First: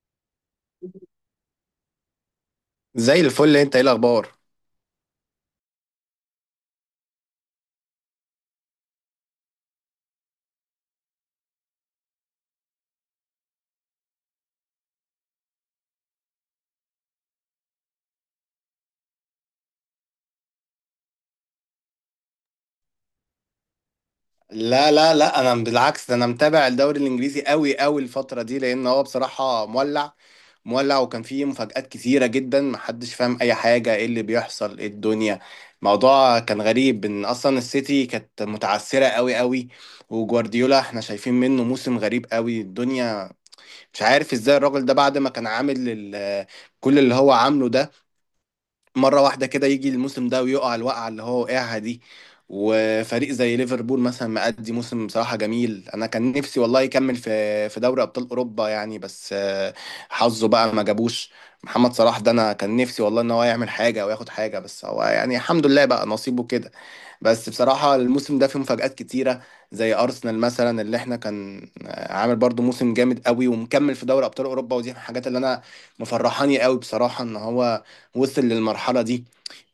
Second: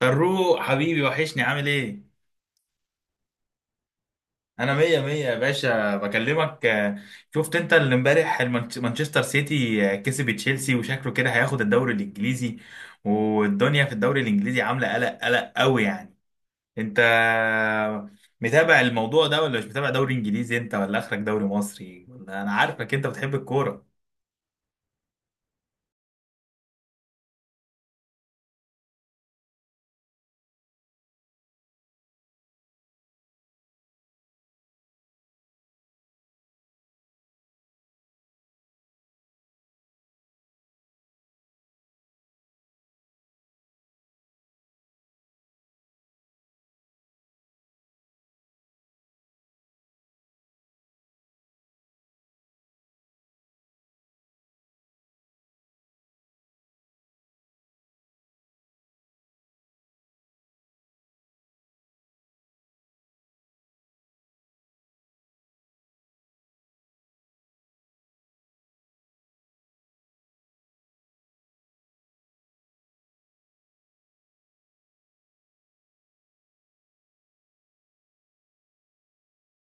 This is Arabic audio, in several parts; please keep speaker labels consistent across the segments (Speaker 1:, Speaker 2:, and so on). Speaker 1: فاروق حبيبي وحشني، عامل ايه؟
Speaker 2: زي الفل، انت ايه الاخبار؟
Speaker 1: انا مية مية يا باشا بكلمك. شفت انت اللي امبارح مانشستر سيتي كسب تشيلسي، وشكله كده هياخد الدوري الانجليزي، والدنيا في الدوري الانجليزي عاملة قلق قوي يعني. انت متابع الموضوع ده ولا مش متابع؟ دوري انجليزي انت ولا اخرك دوري مصري؟ ولا انا عارفك انت بتحب الكورة.
Speaker 2: لا لا لا، انا بالعكس، ده انا متابع الدوري الانجليزي قوي قوي الفتره دي، لان هو بصراحه مولع مولع، وكان فيه مفاجآت كتيره جدا، محدش فاهم اي حاجه، ايه اللي بيحصل، ايه الدنيا. موضوع كان غريب ان اصلا السيتي كانت متعثره قوي قوي، وجوارديولا احنا شايفين منه موسم غريب قوي الدنيا. مش عارف ازاي الراجل ده بعد ما كان عامل كل اللي هو عامله ده، مرة واحدة كده يجي الموسم ده ويقع الوقعة اللي هو وقعها دي. وفريق زي ليفربول مثلا مأدي موسم بصراحة جميل، أنا كان نفسي والله يكمل في دوري أبطال أوروبا يعني، بس حظه بقى ما جابوش. محمد صلاح ده أنا كان نفسي والله إن هو يعمل حاجة أو ياخد حاجة، بس هو يعني الحمد لله بقى نصيبه كده. بس بصراحة الموسم ده فيه مفاجآت كتيرة، زي أرسنال مثلا اللي احنا كان عامل برضو موسم جامد قوي ومكمل في دوري أبطال أوروبا، ودي من الحاجات اللي أنا مفرحاني قوي بصراحة إن هو وصل للمرحلة دي.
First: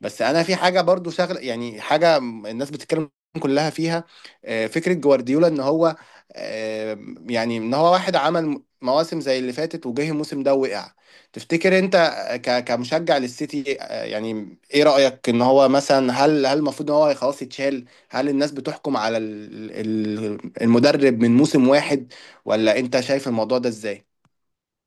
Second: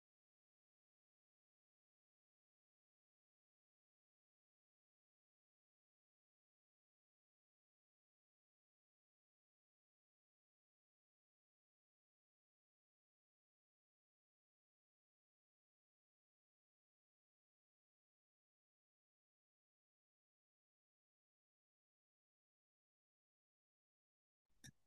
Speaker 2: بس أنا في حاجة برضو شغل يعني حاجة الناس بتتكلم كلها فيها، فكرة جوارديولا إن هو، آه، يعني إن هو واحد عمل مواسم زي اللي فاتت، وجه الموسم ده وقع. تفتكر انت كمشجع للسيتي، يعني ايه رأيك ان هو مثلا، هل المفروض ان هو خلاص يتشال؟ هل الناس بتحكم على المدرب من موسم واحد، ولا انت شايف الموضوع ده ازاي؟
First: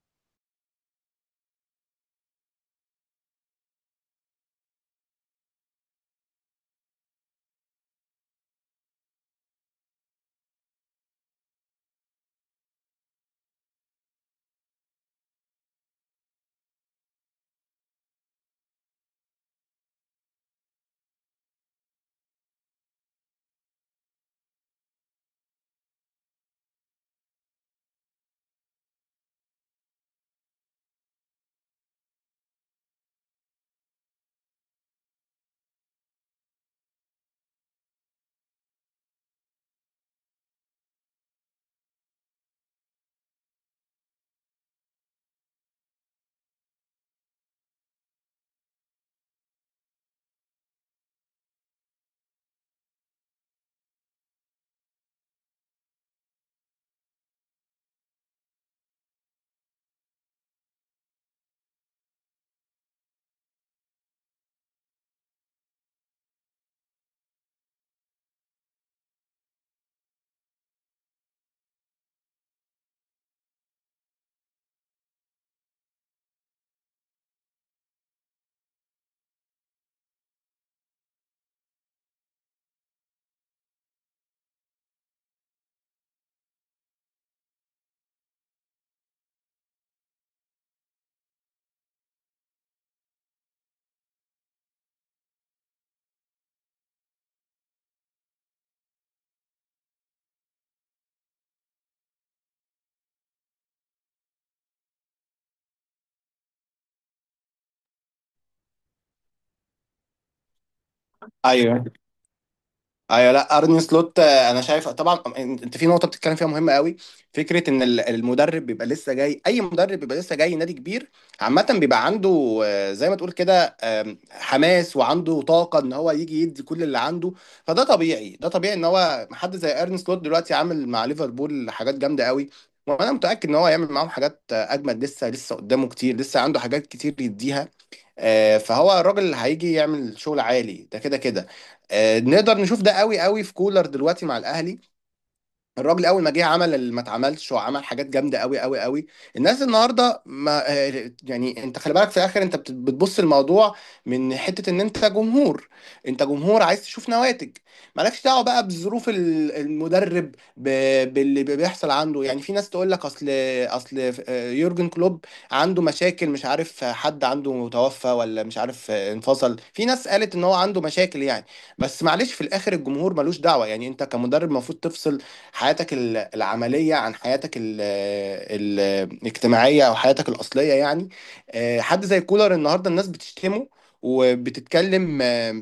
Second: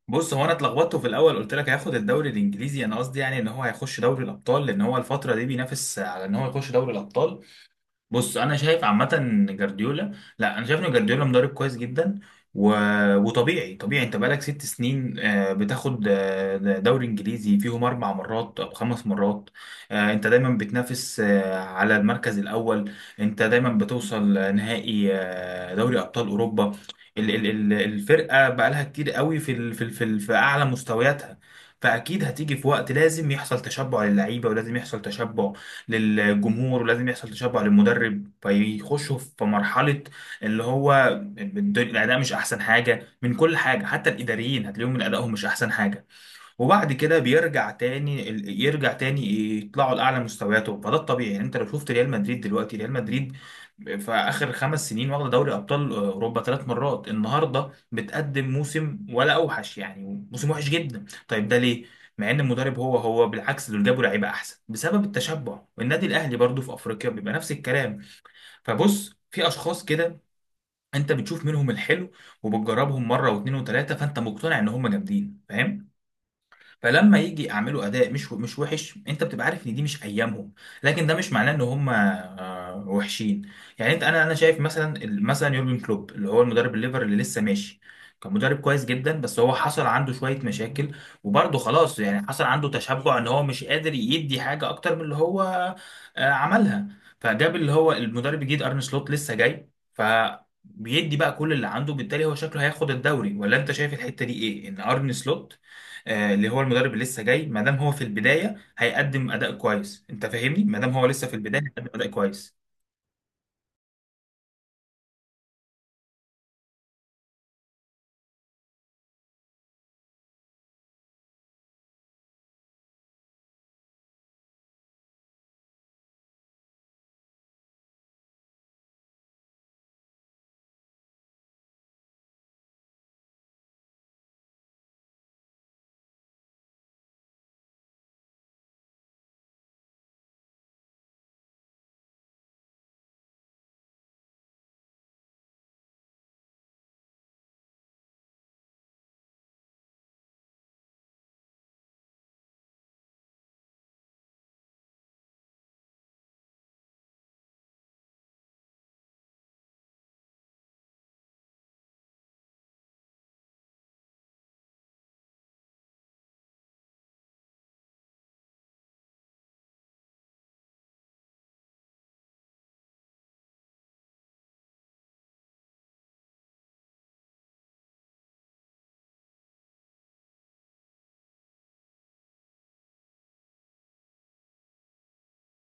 Speaker 1: بص، هو انا اتلخبطت في الاول، قلت لك هياخد الدوري الانجليزي، انا قصدي يعني ان هو هيخش دوري الابطال، لان هو الفترة دي بينافس على ان هو يخش دوري الابطال. بص انا شايف عامه إن جارديولا، لا انا شايف ان جارديولا مدرب كويس جدا، و... وطبيعي انت بقالك ست سنين بتاخد دوري انجليزي فيهم اربع مرات او خمس مرات. انت دايما بتنافس على المركز الاول، انت دايما بتوصل نهائي دوري ابطال اوروبا. الفرقه بقالها كتير قوي في اعلى مستوياتها، فاكيد هتيجي في وقت لازم يحصل تشبع للعيبه، ولازم يحصل تشبع للجمهور، ولازم يحصل تشبع للمدرب، فيخشوا في مرحلة اللي هو الأداء مش أحسن حاجة من كل حاجة، حتى الإداريين هتلاقيهم من أدائهم مش أحسن حاجة، وبعد كده بيرجع تاني يرجع تاني يطلعوا لاعلى مستوياتهم. فده الطبيعي يعني. انت لو شفت ريال مدريد دلوقتي، ريال مدريد في اخر خمس سنين واخده دوري ابطال اوروبا ثلاث مرات، النهارده بتقدم موسم ولا اوحش، يعني موسم وحش جدا. طيب ده ليه؟ مع ان المدرب هو هو، بالعكس دول جابوا لعيبه احسن، بسبب التشبع. والنادي الاهلي برضو في افريقيا بيبقى نفس الكلام. فبص، في اشخاص كده انت بتشوف منهم الحلو وبتجربهم مره واثنين وثلاثه، فانت مقتنع ان هم جامدين، فاهم؟ فلما يجي يعملوا اداء مش وحش، انت بتبقى عارف ان دي مش ايامهم، لكن ده مش معناه ان هم وحشين. يعني انت، انا شايف مثلا، مثلا يورجن كلوب، اللي هو المدرب الليفر اللي لسه ماشي، كان مدرب كويس جدا، بس هو حصل عنده شويه مشاكل، وبرضه خلاص يعني حصل عنده تشبع، ان هو مش قادر يدي حاجه اكتر من اللي هو عملها، فجاب اللي هو المدرب الجديد ارن سلوت لسه جاي. ف بيدي بقى كل اللي عنده، بالتالي هو شكله هياخد الدوري، ولا انت شايف الحتة دي ايه؟ ان ارن سلوت اللي هو المدرب اللي لسه جاي، ما دام هو في البدايه هيقدم اداء كويس، انت فاهمني؟ ما دام هو لسه في البدايه
Speaker 2: ايوه،
Speaker 1: هيقدم اداء كويس.
Speaker 2: ايوه، لا ارني سلوت انا شايف طبعا انت في نقطه بتتكلم فيها مهمه قوي. فكره ان المدرب بيبقى لسه جاي، اي مدرب بيبقى لسه جاي نادي كبير عامه بيبقى عنده زي ما تقول كده، حماس وعنده طاقه ان هو يجي يدي كل اللي عنده. فده طبيعي، ده طبيعي ان هو حد زي ارني سلوت دلوقتي عامل مع ليفربول حاجات جامده قوي، وانا متاكد ان هو هيعمل معاهم حاجات اجمد، لسه لسه قدامه كتير، لسه عنده حاجات كتير يديها. فهو الراجل اللي هيجي يعمل شغل عالي ده كده كده. نقدر نشوف ده قوي قوي في كولر دلوقتي مع الاهلي. الراجل اول ما جه عمل اللي ما اتعملش، وعمل حاجات جامده قوي قوي قوي. الناس النهارده ما يعني انت خلي بالك في الاخر، انت بتبص الموضوع من حته ان انت جمهور، انت جمهور عايز تشوف نواتج. مالكش دعوه بقى بظروف المدرب، باللي بيحصل عنده، يعني في ناس تقول لك اصل يورجن كلوب عنده مشاكل، مش عارف حد عنده توفى، ولا مش عارف انفصل، في ناس قالت ان هو عنده مشاكل يعني. بس معلش في الاخر الجمهور ملوش دعوه، يعني انت كمدرب المفروض تفصل حياتك العملية عن حياتك الاجتماعية أو حياتك الأصلية يعني. حد زي كولر النهاردة الناس بتشتمه وبتتكلم،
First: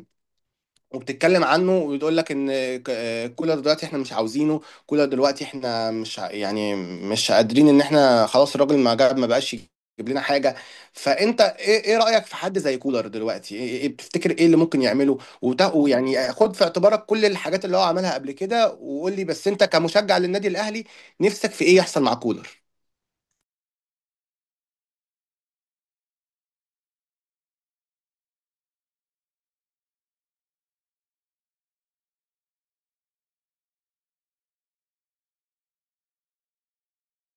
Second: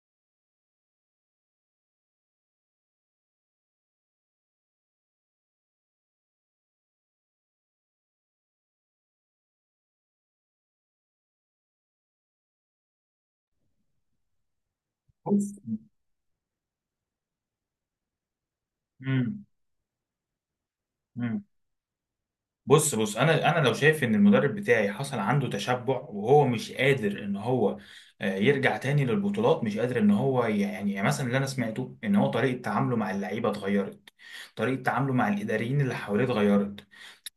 Speaker 2: وبتتكلم عنه وبتقول لك ان كولر دلوقتي احنا مش عاوزينه، كولر دلوقتي احنا مش ع- يعني مش قادرين ان احنا خلاص الراجل ما جاب ما بقاش يجيب لنا حاجه. فانت ايه، ايه رايك في حد زي كولر دلوقتي؟ ايه بتفتكر ايه اللي ممكن يعمله؟
Speaker 1: بص.
Speaker 2: ويعني خد في اعتبارك كل الحاجات اللي هو عملها قبل كده، وقول لي
Speaker 1: مم.
Speaker 2: بس انت كمشجع للنادي الاهلي،
Speaker 1: مم.
Speaker 2: نفسك في ايه يحصل مع كولر؟
Speaker 1: بص، انا لو شايف ان المدرب بتاعي حصل عنده تشبع، وهو مش قادر ان هو يرجع تاني للبطولات، مش قادر ان هو يعني، يعني مثلا اللي انا سمعته ان هو طريقه تعامله مع اللعيبه اتغيرت، طريقه تعامله مع الاداريين اللي حواليه اتغيرت،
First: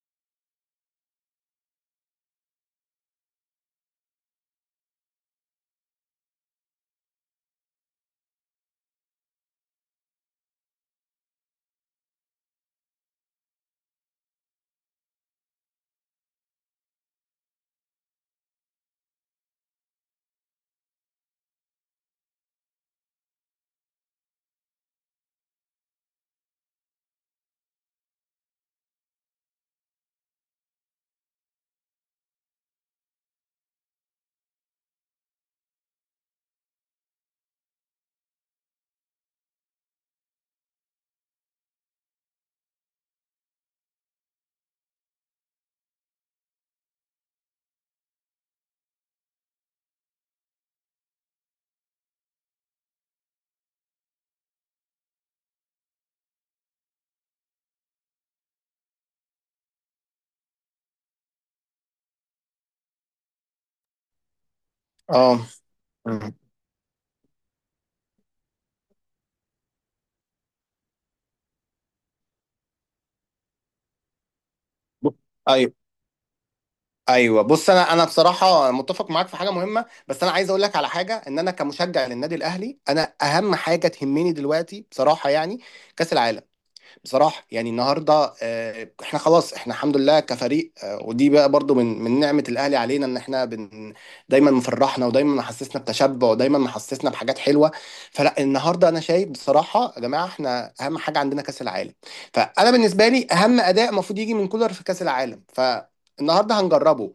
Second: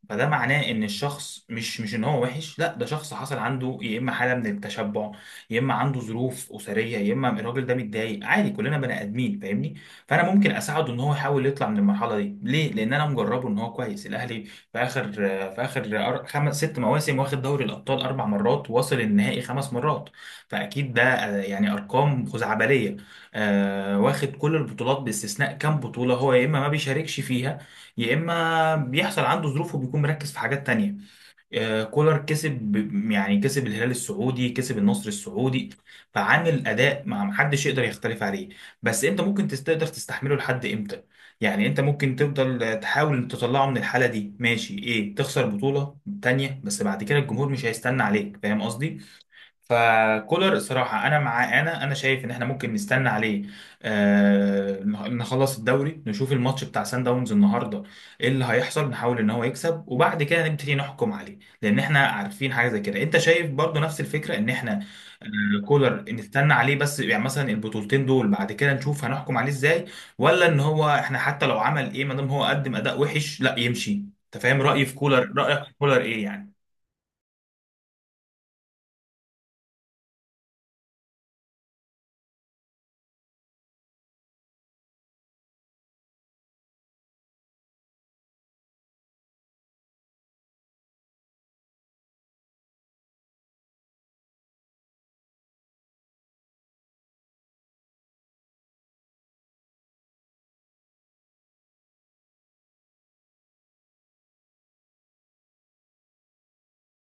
Speaker 1: فده معناه ان الشخص مش ان هو وحش، لا ده شخص حصل عنده يا اما حاله من التشبع، يا اما عنده ظروف اسريه، يا اما الراجل ده متضايق، عادي كلنا بني ادمين، فاهمني؟ فانا ممكن اساعده ان هو يحاول يطلع من المرحله دي. ليه؟ لان انا مجربه ان هو كويس. الاهلي في اخر، خمس ست مواسم واخد دوري الابطال اربع مرات، واصل النهائي خمس مرات، فاكيد ده يعني ارقام خزعبليه. واخد كل البطولات باستثناء كام بطوله هو يا اما ما بيشاركش فيها، يا اما بيحصل عنده ظروف وبيكون مركز في حاجات تانية. كولر كسب يعني كسب الهلال السعودي، كسب النصر السعودي، فعامل اداء ما محدش يقدر يختلف عليه. بس انت ممكن تقدر تستحمله لحد امتى؟ يعني انت ممكن تفضل تحاول تطلعه من الحالة دي ماشي، ايه تخسر بطولة تانية، بس بعد كده الجمهور مش هيستنى عليك، فاهم قصدي؟ فكولر الصراحة أنا معاه، أنا شايف إن إحنا ممكن نستنى عليه. آه، نخلص الدوري، نشوف الماتش بتاع سان داونز النهاردة إيه اللي هيحصل، نحاول إن هو يكسب، وبعد كده نبتدي نحكم عليه. لأن إحنا عارفين حاجة زي كده. أنت شايف برضو نفس الفكرة إن إحنا
Speaker 2: اه.
Speaker 1: آه كولر
Speaker 2: مم.
Speaker 1: نستنى عليه، بس يعني مثلا البطولتين دول بعد كده نشوف هنحكم عليه إزاي، ولا إن هو إحنا حتى لو عمل إيه، ما دام هو قدم أداء وحش لا يمشي؟ أنت فاهم رأيي في كولر، رأيك في
Speaker 2: ايوه،
Speaker 1: كولر إيه
Speaker 2: ايوه، بص انا بصراحه متفق معاك في حاجه مهمه، بس انا عايز اقول لك على حاجه، ان انا كمشجع للنادي الاهلي، انا اهم حاجه تهمني دلوقتي بصراحه يعني كاس العالم. بصراحه يعني النهارده احنا خلاص احنا الحمد لله كفريق ودي بقى برضو من نعمه الاهلي علينا ان احنا بن، دايما مفرحنا ودايما محسسنا بتشبع ودايما محسسنا بحاجات حلوه. فلا النهارده انا شايف بصراحه يا جماعه، احنا اهم حاجه عندنا كاس العالم، فانا بالنسبه لي اهم اداء المفروض يجي من كولر في كاس العالم. ف النهارده هنجربه،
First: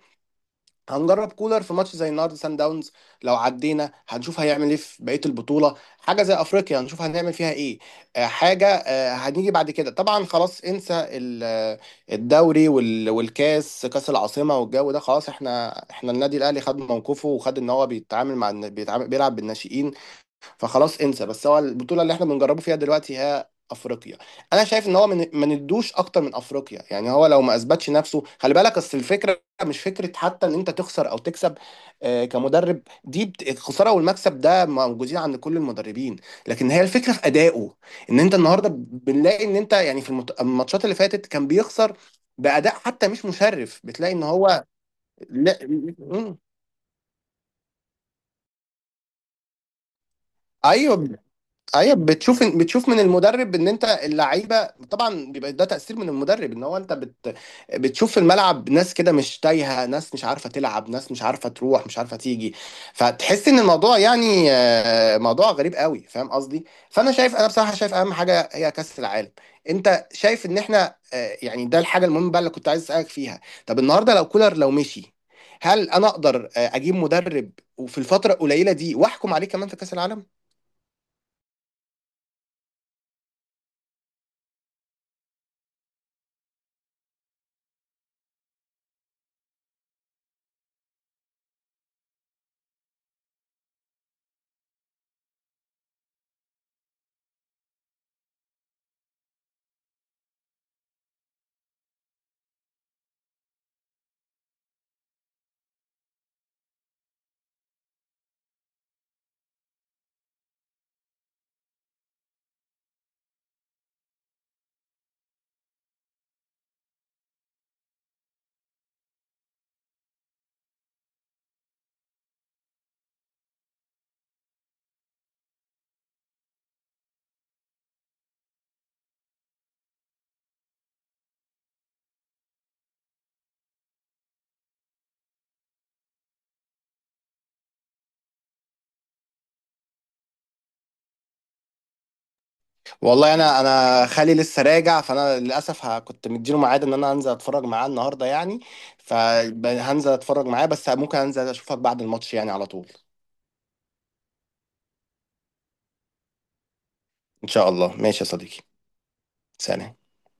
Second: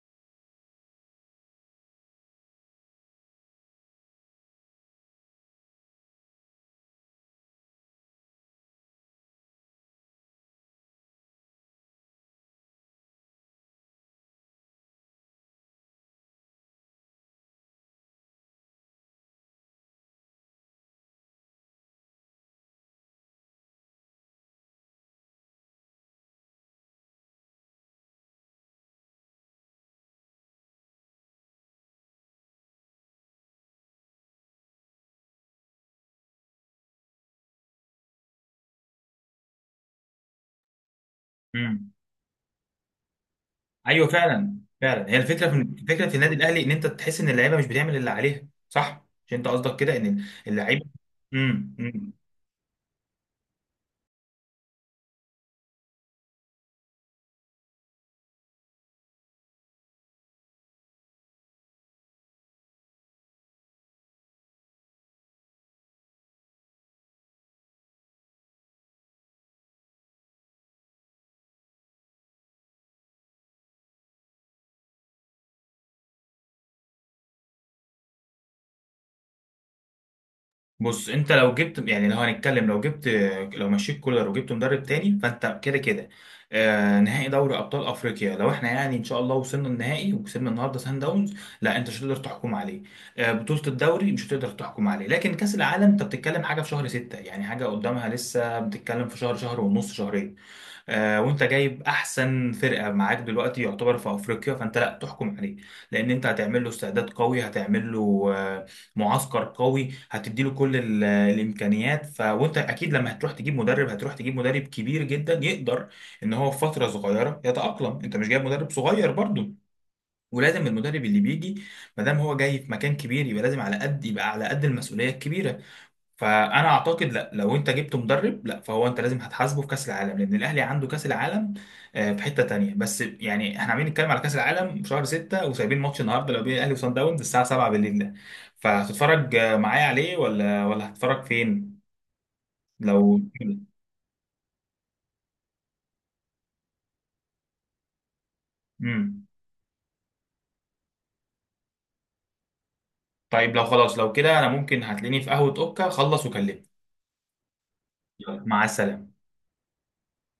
Speaker 2: هنجرب كولر في ماتش زي النهارده سان داونز، لو عدينا هنشوف هيعمل ايه في بقيه البطوله، حاجه زي افريقيا هنشوف هنعمل فيها ايه. حاجه هنيجي بعد كده طبعا خلاص انسى الدوري والكاس كاس العاصمه والجو ده، خلاص احنا النادي الاهلي خد موقفه وخد ان هو بيتعامل مع بيتعامل بيلعب بالناشئين. فخلاص انسى، بس هو البطوله اللي احنا بنجربه فيها دلوقتي هي افريقيا. انا شايف ان هو من ما ندوش اكتر من افريقيا يعني، هو لو ما اثبتش نفسه، خلي بالك اصل الفكره مش فكره حتى ان انت تخسر او تكسب كمدرب، دي الخساره والمكسب ده موجودين عند كل المدربين، لكن هي الفكره في ادائه. ان انت النهارده بنلاقي ان انت يعني في الماتشات اللي فاتت كان
Speaker 1: يعني؟
Speaker 2: بيخسر باداء حتى مش مشرف،
Speaker 1: ايوه،
Speaker 2: بتلاقي ان
Speaker 1: فعلا
Speaker 2: هو،
Speaker 1: فعلا، هي الفكره
Speaker 2: لا
Speaker 1: في، فكره في النادي الاهلي ان انت تحس ان اللعيبه مش بتعمل اللي عليها، صح؟ مش انت قصدك كده، ان اللعيبه،
Speaker 2: ايوه، ايوه
Speaker 1: أمم.
Speaker 2: بتشوف، بتشوف من المدرب ان انت اللعيبه، طبعا بيبقى ده تاثير من المدرب، ان هو انت بت، بتشوف في الملعب ناس كده مش تايهه، ناس مش عارفه تلعب، ناس مش عارفه تروح، مش عارفه تيجي. فتحس ان الموضوع يعني موضوع غريب قوي، فاهم قصدي؟ فانا شايف، انا بصراحه شايف اهم حاجه هي كاس العالم. انت شايف ان احنا يعني ده الحاجه المهمه بقى اللي كنت عايز اسالك فيها. طب النهارده لو كولر لو مشي، هل انا اقدر اجيب مدرب وفي الفتره القليله دي واحكم عليه كمان في كاس العالم؟
Speaker 1: بص، انت لو جبت، يعني لو هنتكلم، لو جبت، لو مشيت كولر وجبت مدرب تاني، فانت كده كده آه نهائي دوري ابطال افريقيا لو احنا يعني ان شاء الله وصلنا النهائي وكسبنا النهارده سان داونز، لا انت مش هتقدر تحكم عليه. آه بطوله الدوري مش هتقدر تحكم عليه، لكن كاس العالم انت بتتكلم حاجه في شهر ستة، يعني حاجه قدامها لسه، بتتكلم في شهر، شهر ونص، شهرين. وانت جايب احسن فرقه معاك دلوقتي يعتبر في افريقيا، فانت لا تحكم عليه، لان انت هتعمل له استعداد قوي، هتعمل له معسكر قوي، هتدي له كل الامكانيات. ف وانت اكيد لما هتروح تجيب مدرب، هتروح تجيب مدرب كبير جدا يقدر ان هو في فتره صغيره يتاقلم، انت مش جايب مدرب صغير برضه، ولازم المدرب اللي بيجي ما دام هو جاي في مكان كبير، يبقى لازم على قد، يبقى على قد المسؤوليه الكبيره. فانا اعتقد لا لو انت جبت مدرب، لا فهو انت لازم هتحاسبه في كاس العالم، لان الاهلي عنده كاس العالم في حته تانية. بس يعني احنا عاملين نتكلم على كاس العالم في شهر 6، وسايبين ماتش النهارده لو بين الاهلي وصن داونز الساعه 7 بالليل ده. فهتتفرج معايا عليه، ولا هتتفرج فين لو؟
Speaker 2: والله انا خالي لسه راجع، فانا للاسف كنت مديله ميعاد ان انا هنزل اتفرج معاه النهارده يعني،
Speaker 1: امم.
Speaker 2: فهنزل اتفرج معاه، بس ممكن انزل اشوفك بعد الماتش يعني على طول.
Speaker 1: طيب لو خلاص لو كده، انا ممكن هتلاقيني في قهوه اوكا، خلص وكلمني.
Speaker 2: ان شاء الله، ماشي يا
Speaker 1: يلا،
Speaker 2: صديقي،
Speaker 1: مع السلامه.
Speaker 2: سلام.